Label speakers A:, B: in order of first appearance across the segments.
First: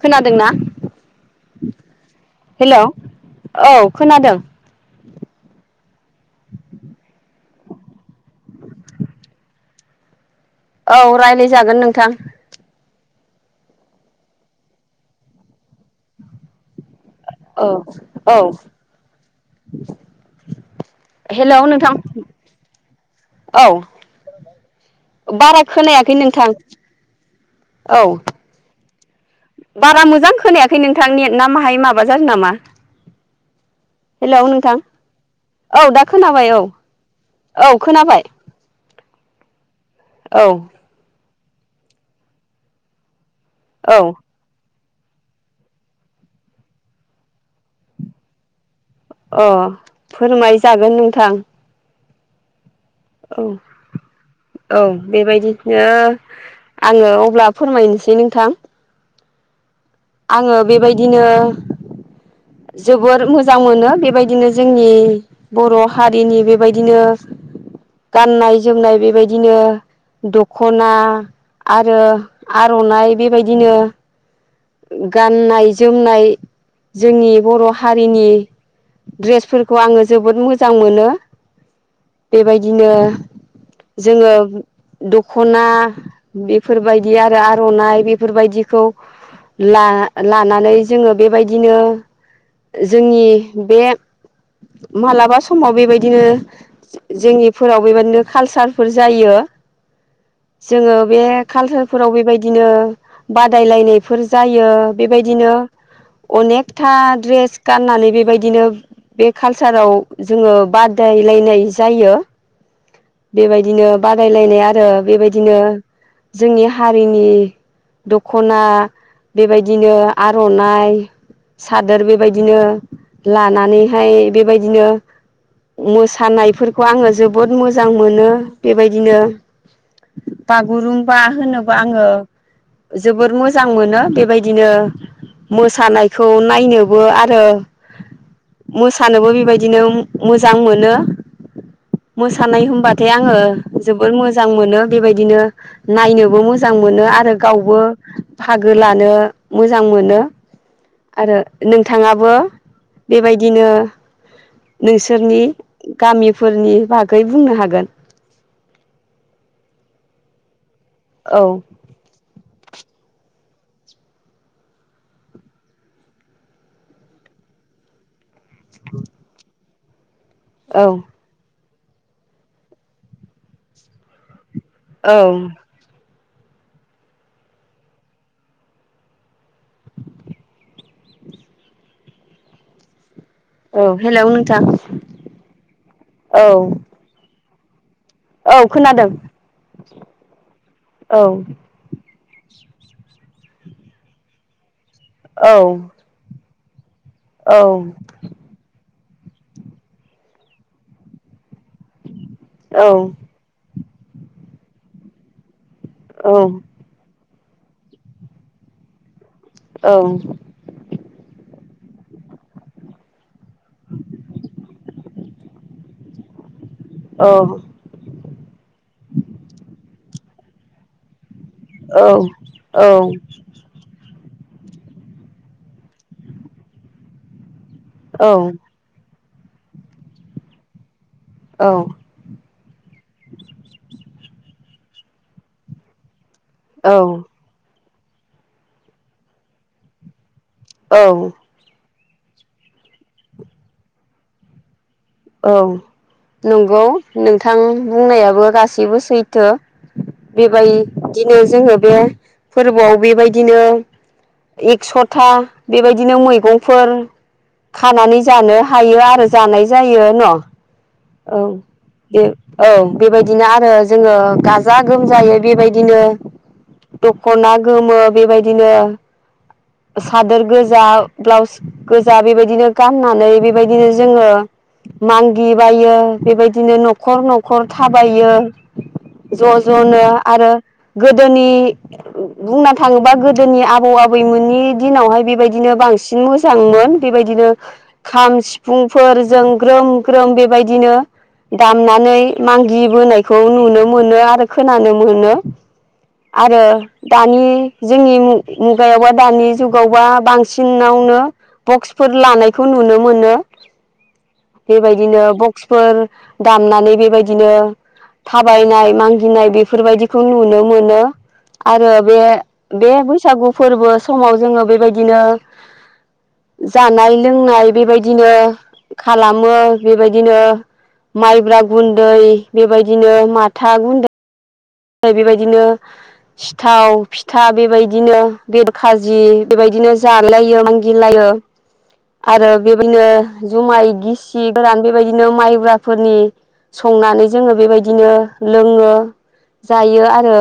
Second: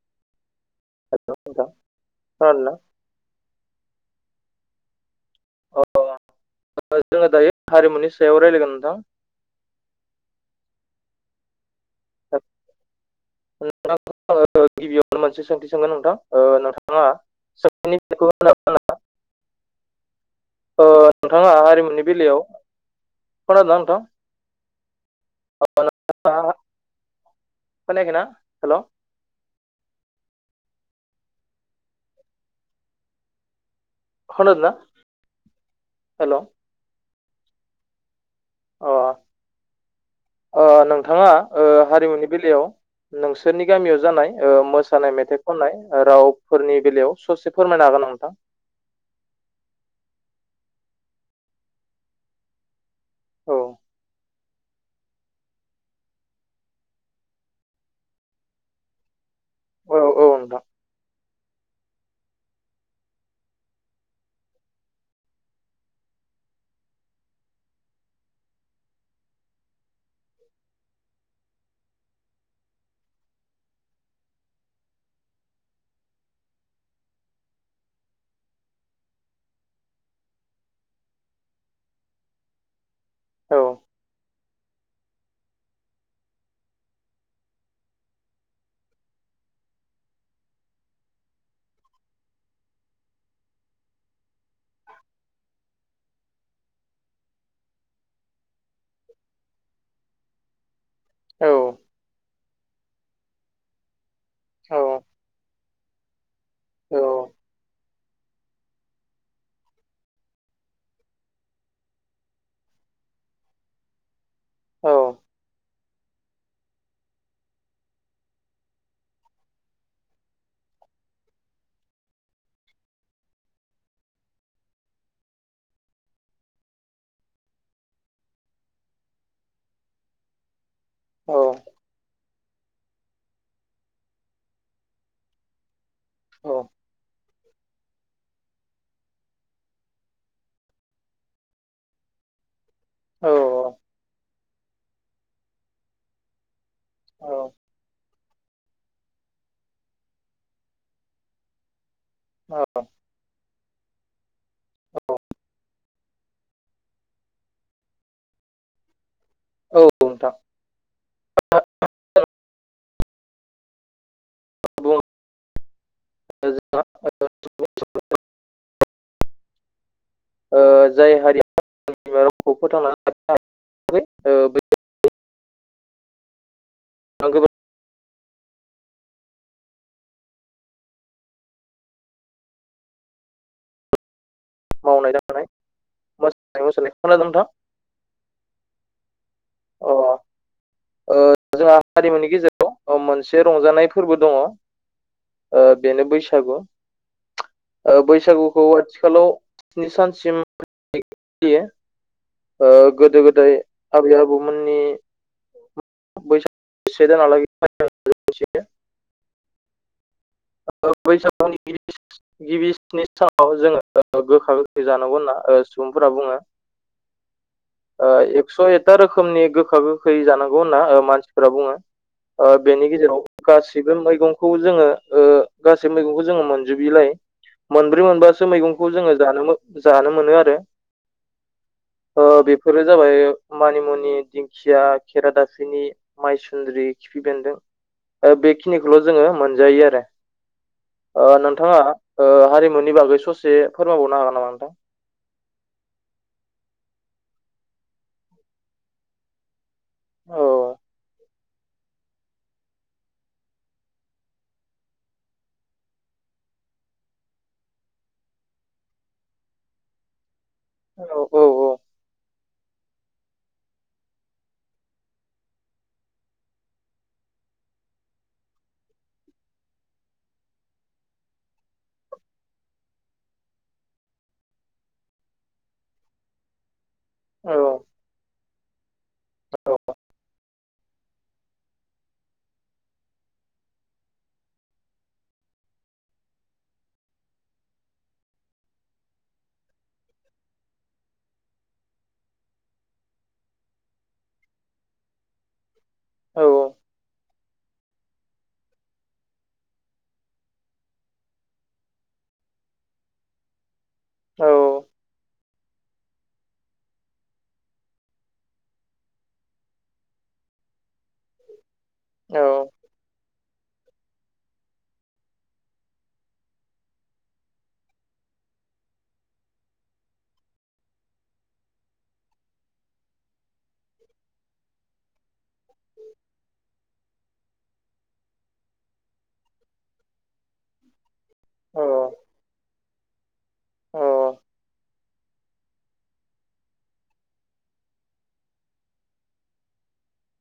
A: खोनादोंना
B: हेलौ नोंथां
A: हेल'
B: खोनादोंना
A: औ खोनादों
B: अ जोंङो दायो हारिमुनि सायाव रायलायगोन नोंथां
A: औ रायलाय जागोन नोंथां
B: [unintelligible] गिबियावनो मोनसे सोंथि सोंगोन नोंथां ओ नोंथां
A: औ -औ
B: ना ओ नोंथांङा
A: हेल' नोंथां
B: हारिमुनि बेलायाव
A: औ
B: खोनादों ना नोंथां
A: बारा
B: अ,
A: खोनायाखै नोंथां
B: नोंथाङा
A: औ
B: खोनायाखैना हेल'
A: बारा मोजां खोनायाखै नोंथां नेट ना माहाय माबा जादों नामा हेलौ
B: खोनादोंना
A: नोंथां औ दा
B: हेल'
A: खोनाबाय औ-औ खोनाबाय
B: अ
A: औ
B: ओ नोंथांङा ओ हारिमुनि बेलायाव नोंसोरनि गामियाव
A: औ
B: जानाय ओ‌ मोस मोसानाय मेथाइ खननाय रावफोरनि बेलायाव ससे फोरमायनो हागोन नोंथां
A: अ फोरमाय जागोन नोंथां औ औ बेबायदिनो आंङो अब्ला फोरमायनोसै नोंथां
B: औ औ
A: आंङो
B: नोंथां
A: बेबायदिनो
B: [inaudible]
A: जोबोर मोजां मोनो बेबायदिनो जोंनि बर हारिनि बेबायदिनो गाननाय जोमनाय बेबायदिनो दखना आरो आरनाइ बेबायदिनो गाननाय जोमनाय जोंनि बर' हारिनि ड्रेसफोरखौ आंङो जोबोद मोजां मोनो बेबायदिनो
B: औ
A: जोंङो दखना बेफोरबायदि आरो आरनाइ बेफोरबायदिखौ ला-लानानै जोंङो बेबायदिनो जोंनि बे मालाबा समाव बेबायदिनो जोंनिफोराव बेबायदिनो कालसारफोर जायो
B: [inaudible]
A: जोंङो बे
B: औ
A: कालसारफोराव बेबायदिनो बादायलायनायफोर जो जायो
B: औ
A: बेबायदिनो अनेकथा ड्रेस गाननानै बेबायदिनो बे कालसाराव जोङो बादायलायनाय जायो। बेबायदिनो बादायलायनाय आरो
B: औ औ
A: बेबायदिनो जोंनि हारिनि दख'ना बेबायदिनो आर'नाइ सादोर बेबायदिनो लानानैहाय बेबायदिनो मोसानायफोरखौ आङो जोबोद मोज जां मोनो बेबायदिनो बागुरुमबा
B: औ
A: होनोबा आङो जोबोद मोजां मोनो बेबायदिनो मोसानाय खौ नायनोबो आरो मोसानोबो बेबायदिनो मोजां मोनो मोसा थानाय होमबाथाय
B: औ
A: आङो जोबोद मोजां मोनो बेबायदिनो नायनोबो मोज जां मोनो
B: औ
A: आरो गावबो फागो लानो मोजां मोनो आरो नों थाङाबो
B: औ
A: बेबायदिनो नोंसोरनि गामिफोरनि बागै बुंनो हागोन।
B: औ नोंथां।
A: औ
B: बुङो [unintelligible]
A: [unintelligible] औ
B: ओ जाय हारिया [unintelligible]
A: ओं
B: [unintelligible]
A: औ हेलौ नों
B: मावनाय दांनाय [unintelligible] खोनादों नोंथां?
A: औ खोनादों।
B: अ ओ
A: औ
B: जोंहा हारिनिमुनि गेजेराव ओ मोनसे रंजानाय फोरबो दङओ
A: औ
B: बेनो बैसागु। औ बैसागुखौ आथिखालाव स्नि सानसिम [inaudible] ओ
A: औ
B: गोदो गोदाय आबै आबौमोननि
A: औ
B: [unintelligible]
A: औ
B: [unintelligible] बैसागुनि गिबि गिबि स्नि सानाव जोङो ओ गोखा गोखै जानांगौ होनना ओ सुबुंफोरा बुङो।
A: औ
B: ओ एकस' एता रोखोमनि गोखा गोखै जानांगौ होनना ओ मानस फोरा बुङो ओ बेनि गेजेराव गासिबो मैगंखौ जोङो ओ गासैबो मैगंखौ जोङो मोनजोबिलाय मोनब्रै मोनबासो मैगंखौ जोङो जानो मोन जानो मोनो आरो ओ बेफोरो जाबाय मानिमुनि दिंखिया खेरादाफिनि माइसुन्द्रि खिफि बेन्दों ओ बेखिनिखौल' जोङो मोनजायो आरो।
A: औ
B: ओ नोंथाङा ओ हारिमुनि बागै ससे फोरमायबावनो हागोन नामा नोंथां?
A: औ नंगौ नोंथां बुंनायाबो गासैबो सैथो।
B: औ
A: बेबाय दिनो जोङो बे फोरबोआव बेबायदिनो एकस'था बेबायदिनो मैगंफोर खानानै जानो हायो आरो जानाय जायो न' औ
B: औ औ
A: दे। औ बेबायदिनो आरो जोङो गाजा गोमजायै बेबायदिनो दख'ना गोमो बेबायदिनो सादोर गोजा ब्लाउस गोजा बेबायदिनो गाननानै बेबायदिनो जोङो मांगिबायो बेबायदिनो न'खर
B: औ
A: न'खर थाबायो। ज'
B: औ
A: ज'नो आरो गोदोनि बुंनो थाङोबा गोदोनि आबौ-आबैमोननि दिनावहाय बेबायदिनो बां इसि मोजां बेबायदिनो खाम, सिफुंफोरजों ग्रोम-ग्रोम बेबायदिनो दामनानै मागिबोनायखौ नुनो मोनो आरो खोनानो मोनो।
B: औ
A: आरो दानि जोंनि मुगायावबा दानि जुगावबा बांसिनावनो बक्सफोर लानायखौ नुनो मोनो
B: औ
A: बेबायदिनो बक्स फोर दामनानै बेबायदिनो थाबायनाय मागिनाय बेफोरबायदिखौ नुनो मोनो। आरो बे बे बैसागु फोरबो समाव जोङो बेबायदिनो जानाय-लोंनाय बेबायदिनो खालामो बेबायदिनो माइब्रा गुन्दै बेबायदिनो माथा गुन्दै बेबायदिनो सिथाव फिथा बेबायदिनो बेदर खाजि बेबायदिनो जालायो मागिलायो
B: औ
A: आरो बेबायदिनो जुमाय गिसि गोरान बेबायदिनो माइ ग्राफोरनि संनानै जोङो बेबायदिनो लोङो जायो आरो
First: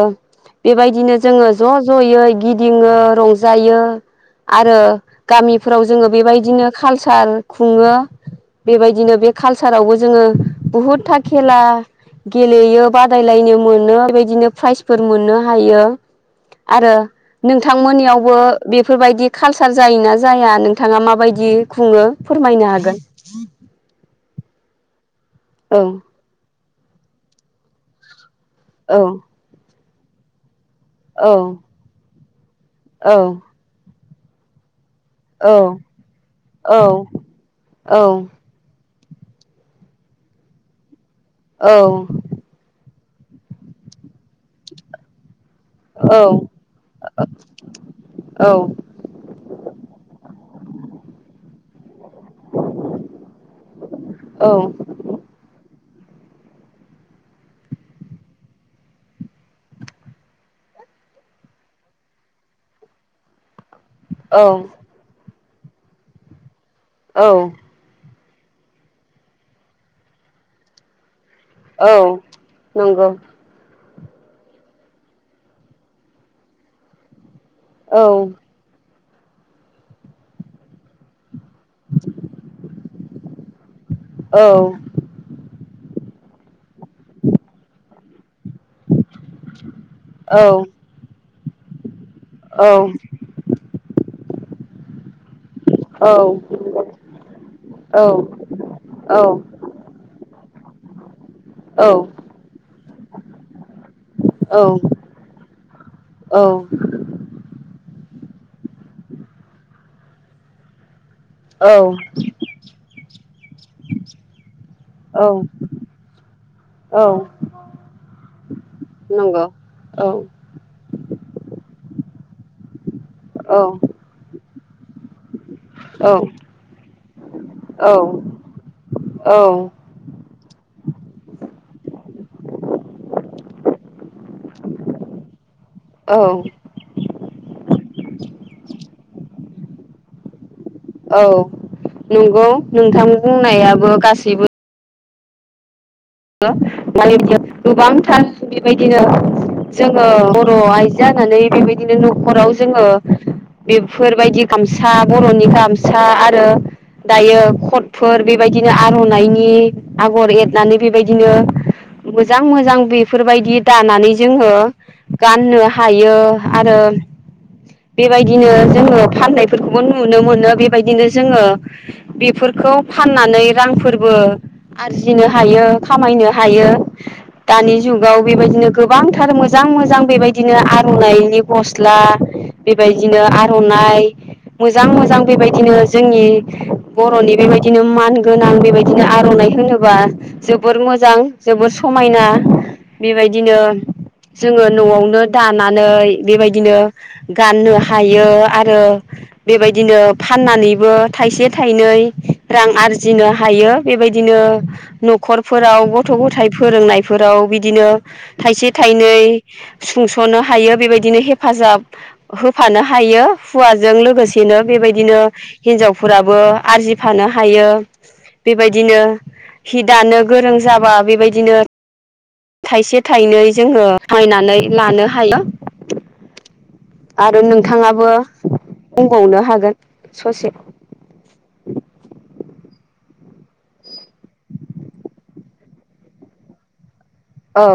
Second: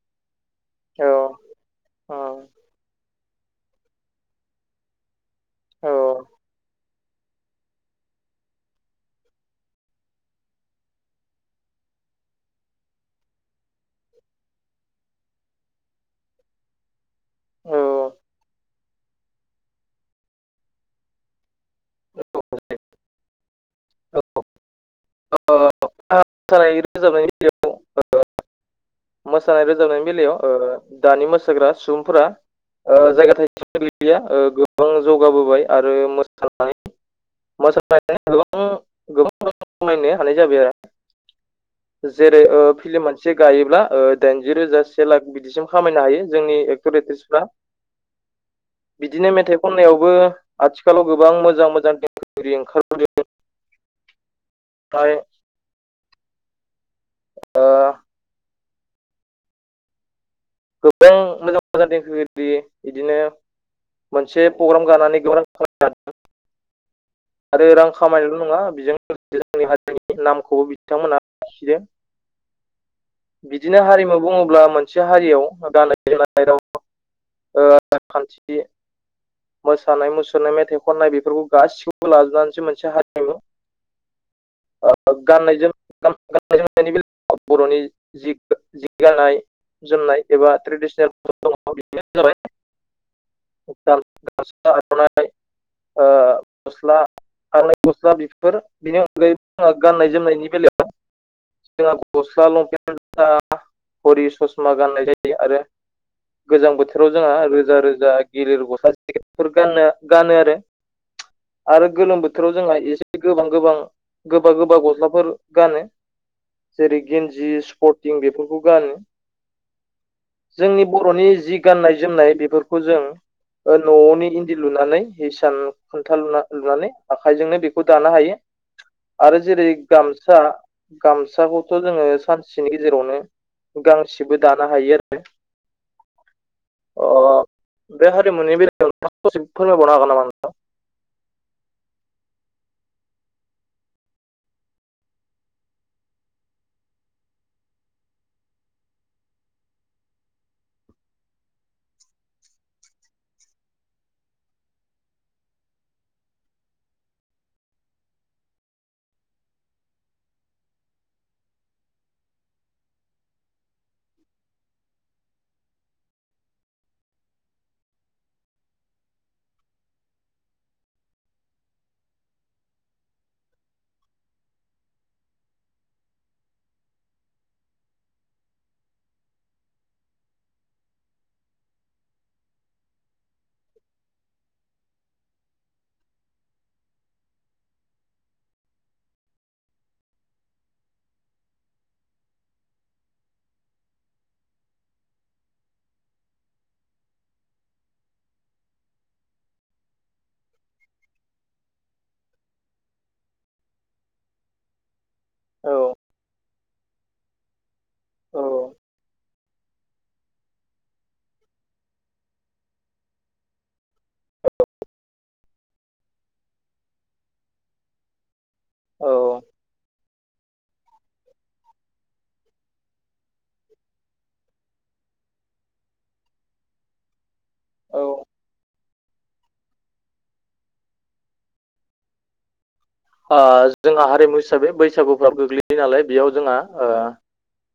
A: बेबायदिनो जोङो ज' ज'यै गिदिङो रंजायो आरो गामिफोराव जोङो बेबायदिनो खालसार खुङो। बेबायदिनो बे खालसारावबो जोङो बुहुदथा खेला गेलेयो बादायलायनो मोनो। बेबायदिनो प्राइजफोर मोननो हायो आरो
B: औ औ औ
A: नोंथांमोननियावबो बेफोरबायदि खालसार जायोना जाया नोंथाङा माबायदि खुङो फोरमायनो हागोन। [inaudible] औ
B: मोसानाय रोजाबनाय बेलायाव ओ
A: औ
B: मोसानाय रोजाबनायनि बेलायाव ओ दानि
A: औ
B: मोसाग्रा सुबुंफोरा ओ
A: औ
B: जायगा थाइसेम गोगैलिया ओ गोबां
A: औ
B: जौगाबोबाय आरो मोसानाय
A: औ औ
B: [unintelligible] सुबुं गोबां [unintelligible] हानाय जाबाय आरो जेरै ओ फिल्म मोनसे गायोब्ला ओ दाइनजि रोजा से लाख बिदिसिम खामायनो
A: औ
B: हायो जोंनि एक्टर एक्ट्रिसटफ्रा बिदिनो मेथाइ खननायावबो आथिखालाव गोबां मोजां मोजां फ्रि ओंखारबोदों फ्राय ओ गोबां मोजां मोजां देंखोगिरि इदिनो
A: औ
B: मोनसे प्रग्राम गानानै गोबां [unintelligible]
A: औ
B: आरो रां खामायनायल नङा बेजों लोगोसे जोंनि हारिनि नामखौबो बिथांमोना लाखिदों
A: औ नंगौ
B: बिदिनो हारिमु बुङोब्ला मोनसे हारियाव गानाय जोमनाय ओ राव
A: औ
B: राजखान्थि मोसानाय मुसुरनाय मेथाइ खननाय बेफोरखौ गासिखौबो लाजनानैसो मोनसे हारिमु
A: औ
B: ओ गाननाय जोमनाय जोमनायनि बेल बर'नि जि जि गाननाय जोमनाय
A: औ
B: एबा ट्रेडिसनेल दङ बेनो जाबाय
A: औ
B: गामसा आरनाय ओ
A: औ
B: गस्ला आरनाय
A: औ
B: गस्ला बेफोर बिनि अनगायै गाननाय जोमनायनि बेलायाव दा जोंहा गस्ला लंपेन जुथा घरि ससमा गाननाय जायो आरो गोजां बोथोराव जोंहा रोजा रोजा गिलिर गसाेफोर गाननो गानो आरो आरो गोलोम बोथोराव जोंहा एसे गोबां गोबां गोबा गोबा गस्लाफोर गानो। जेरै गिन्जि स्पर्टिं बेफोरखौ गानो।
A: नंगौ औ
B: जोंनि बर'नि जि गाननाय जोमनाय बेफोरखौ जों ओ न'नि इन्दि लुनानै हिसान खुनथा लुना लुनानै आखाइजोंनो बेखौ
A: औ
B: दानो हायो।
A: औ
B: आरो
A: औ
B: जेरै गामसा गामसाखौथ' जोंङो सानसेनि गेजेरावनो गांसेबो दानो हायो आरो
A: औ
B: अ बे हारिमुनि बेलायाव नोंथांङा ससेखौ फोरमायबावनो हागोन नामा नोंथां?
A: औ नंगौ नोंथां बुंनायाबो गासैबो बो माने बियो गोबांथार बेबायदिनो जोंङो बर' आइजो जानानै बेबायदिनो न'खराव जोंङो बेफोरबायदि गामसा बर'नि गामसा आरो दायो खटफोर बेबायदिनो आर'नाइनि आगर एरनानै बेबायदिनो मोजां मोजां बेफोरबायदि दानानै जोंङो गाननो हायो आरो बेबायदिनो जोंङो फाननायफोरखौबो नुनो मोनो बेबायदिनो जोंङो बेफोर खौ फाननानै रांफोरबो आरजिनो हायो खामायनो हायो। दानि जुगाव बेबायदिनो गोबांथार मोजां मोजां बेबायदिनो आर'नाइनि गस्ला बेबायदिनो आर'नाइ मोजां मोजां बेबायदिनो जोंनि बर'नि बेबायदिनो मान गोनां बेबायदिनो आर'नाइ होनोबा जोबोर मोजां जोबोर समायना बेबायदिनो जोंङो न'आवनो दानानै बेबायदिनो गाननो हायो आरो बेबायदिनो फाननानैबो थाइसे थाइनै रां आरजिनो हायो बेबायदि बिदिनो न'खरफोराव गथ' गथाय फोरोंनायफोराव बिदिनो
B: औ
A: थाइसे थाइनै सुंस'नो हायो बेबायदिनो हेफाजाब होफानो हायो हौवाजों लोगोसे दिनो बेबायदिनो हिनजावफोराबो आरजिफानो हायो बेबायदिनो
B: औ
A: हि दानो गोरों जाबा बेबायदिनो थाइसे थाइनै जोंङो बायनानै लानो हायो। आरो
B: औ
A: नोंथांङाबो बुंबावनो हागोन ससे
B: ओ जोंहा हारिमु हिसाबै बैसागुफ्राबो गोग्लैयो नालाय बेयाव जोंहा ओ
A: औ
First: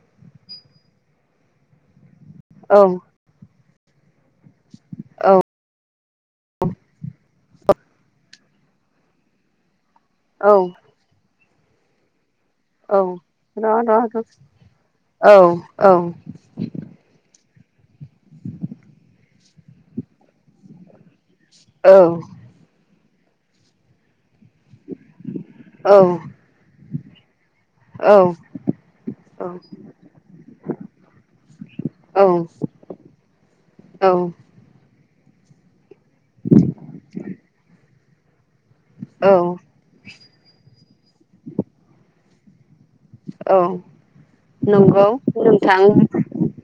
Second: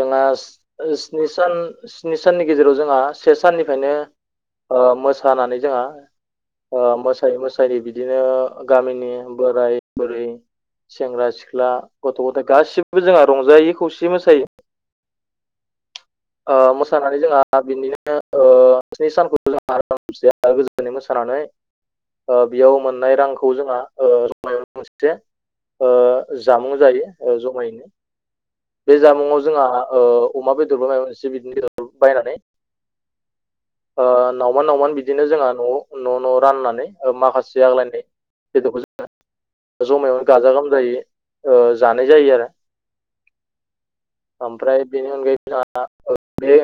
B: जोंहा स्नि सान ‌सिनि साननि
A: औ
B: गेजेराव जोंहा से साननि फ्रायनो ओ
A: औ
B: मोसानानै जोंहा ओ मोसायै मोसायै बिदिनो गामिनि बोराय बुरि सेंग्रा- सिख्ला गथ' गथय गासिबो
A: औ
B: जोंहा रंजायै
A: र'
B: खौसेयै
A: र'
B: मोसायो ।
A: औ औ
B: ओ मोसानानै जोंहा बिनिनो ओ ओ सिनि सानखौबो जोंहा आरामसेयै गोजोनै मोसानानै
A: औ
B: ओ बेयाव मोननाय रांखौ जोंहा ओ
A: औ
B: [unintelligible] जामुं जायो जमायै
A: औ
B: बे जामुंआव
A: औ
B: जोंहा ओ अमा बेदरबो [unintelligible] बायनानै
A: औ
B: [unintelligible] बिदिनो जोंहा न' न' न' राननानै ओ माखासे आग्लायनाय बेदरखौ जों जमायावनो गाजा गोमजायै ओ जनाय जायो आरो
A: औ
B: ओमफ्राय
A: नंगौ
B: बेनि अनगायैबो जोंहा
A: नोंथां औ
B: बे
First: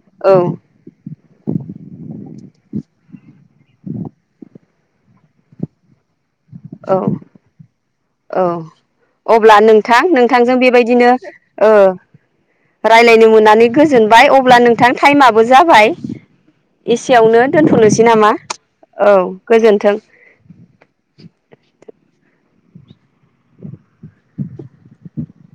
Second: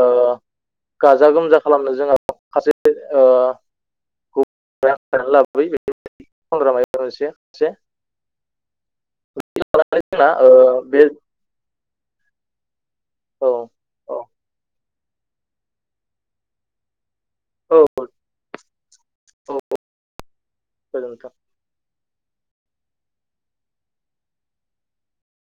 B: ओ
A: औ
B: गाजा गोमजा खालामनो जोंहा माखासे ओ [unintelligible] लाबोबाय
A: औ
B: [unintelligible]
A: अब्ला नोंथां नोंथांजों बेबायदिनो ओ रायलायनो
B: औ
A: मोननानै गोजोनबाय अब्ला नोंथां टाइमाबो जाबाय सेयावनो
B: औ औ
A: दोन्थ'नोसै नामा औ गोजोन्थों ।
B: गोजोनथों